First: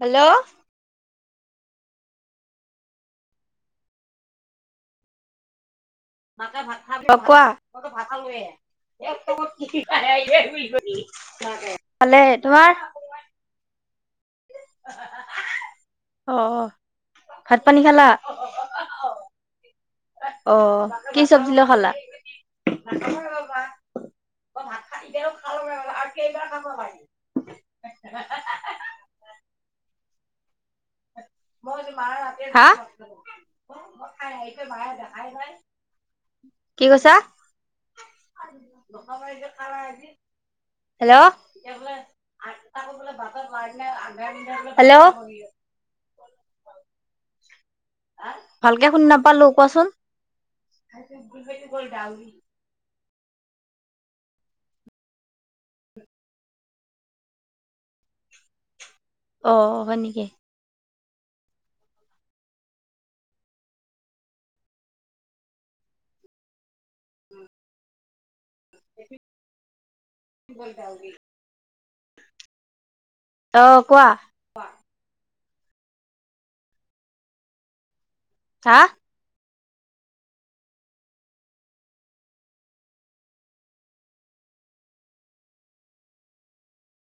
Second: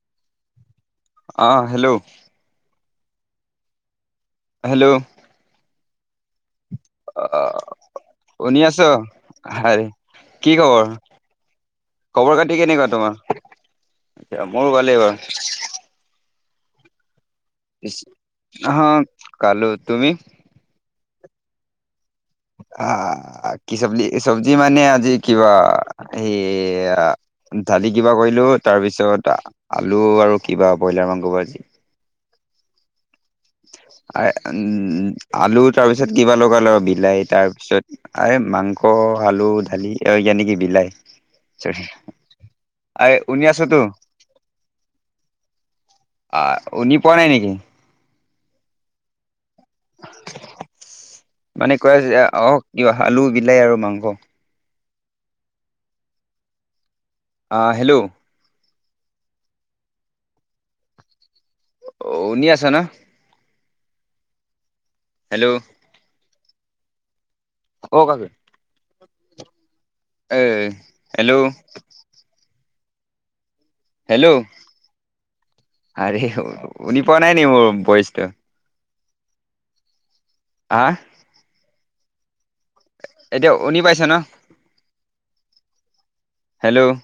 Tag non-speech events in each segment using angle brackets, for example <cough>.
Hello. আহ hello. Hello. অ কোৱা <unintelligible> শুনি আছ হাৰে কি খবৰ <unintelligible> ভালে। খবৰ খাতি তোমাৰ? কেনেকুৱা মোৰ ভালে বাৰু! অঁ অঁ। হা কালো অ কি চব্জি লগত খালা? অ কি চব্জি চব্জি মানে আজি কিবা এইয়া দালি কিবা কৰিলো তাৰপিছত আলু আৰু কিবা ব্ৰইলাৰ মাংস ভাজি। হা? <inaudible> আ উম আলু তাৰপিছত কিবা লগা লগ কি কৈছা বিলাহী তাৰ পিছত আই মাংস। আলু দালি য জানকি বিলাই হেল্ল' চৰি আৰে শুনি আছোতো <unintelligible> হেল্ল'। আহ শুনি পোৱা নাই নেকি? ভালকে শুনি নাপালো কোৱাচোন। মানে কয় আহক ক আলু বিলাহী আৰু মাংস। আহ হেল্ল'। অ হয় নেকি? অ শুনি আছা না? হেল্ল'। <unintelligible> <unintelligible> এ হেল্ল'। অ কোৱা। হেল্ল' আৰে শুনি পোৱা নাই নি মোৰ ভয়েছটো? হা? আহ? এতিয়া শুনি পাইছা ন? Hello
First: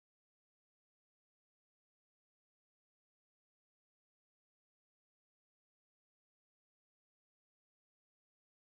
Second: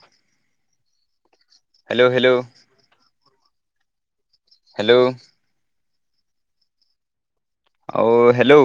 hello hello. হেল্ল'। অ হেল্ল'।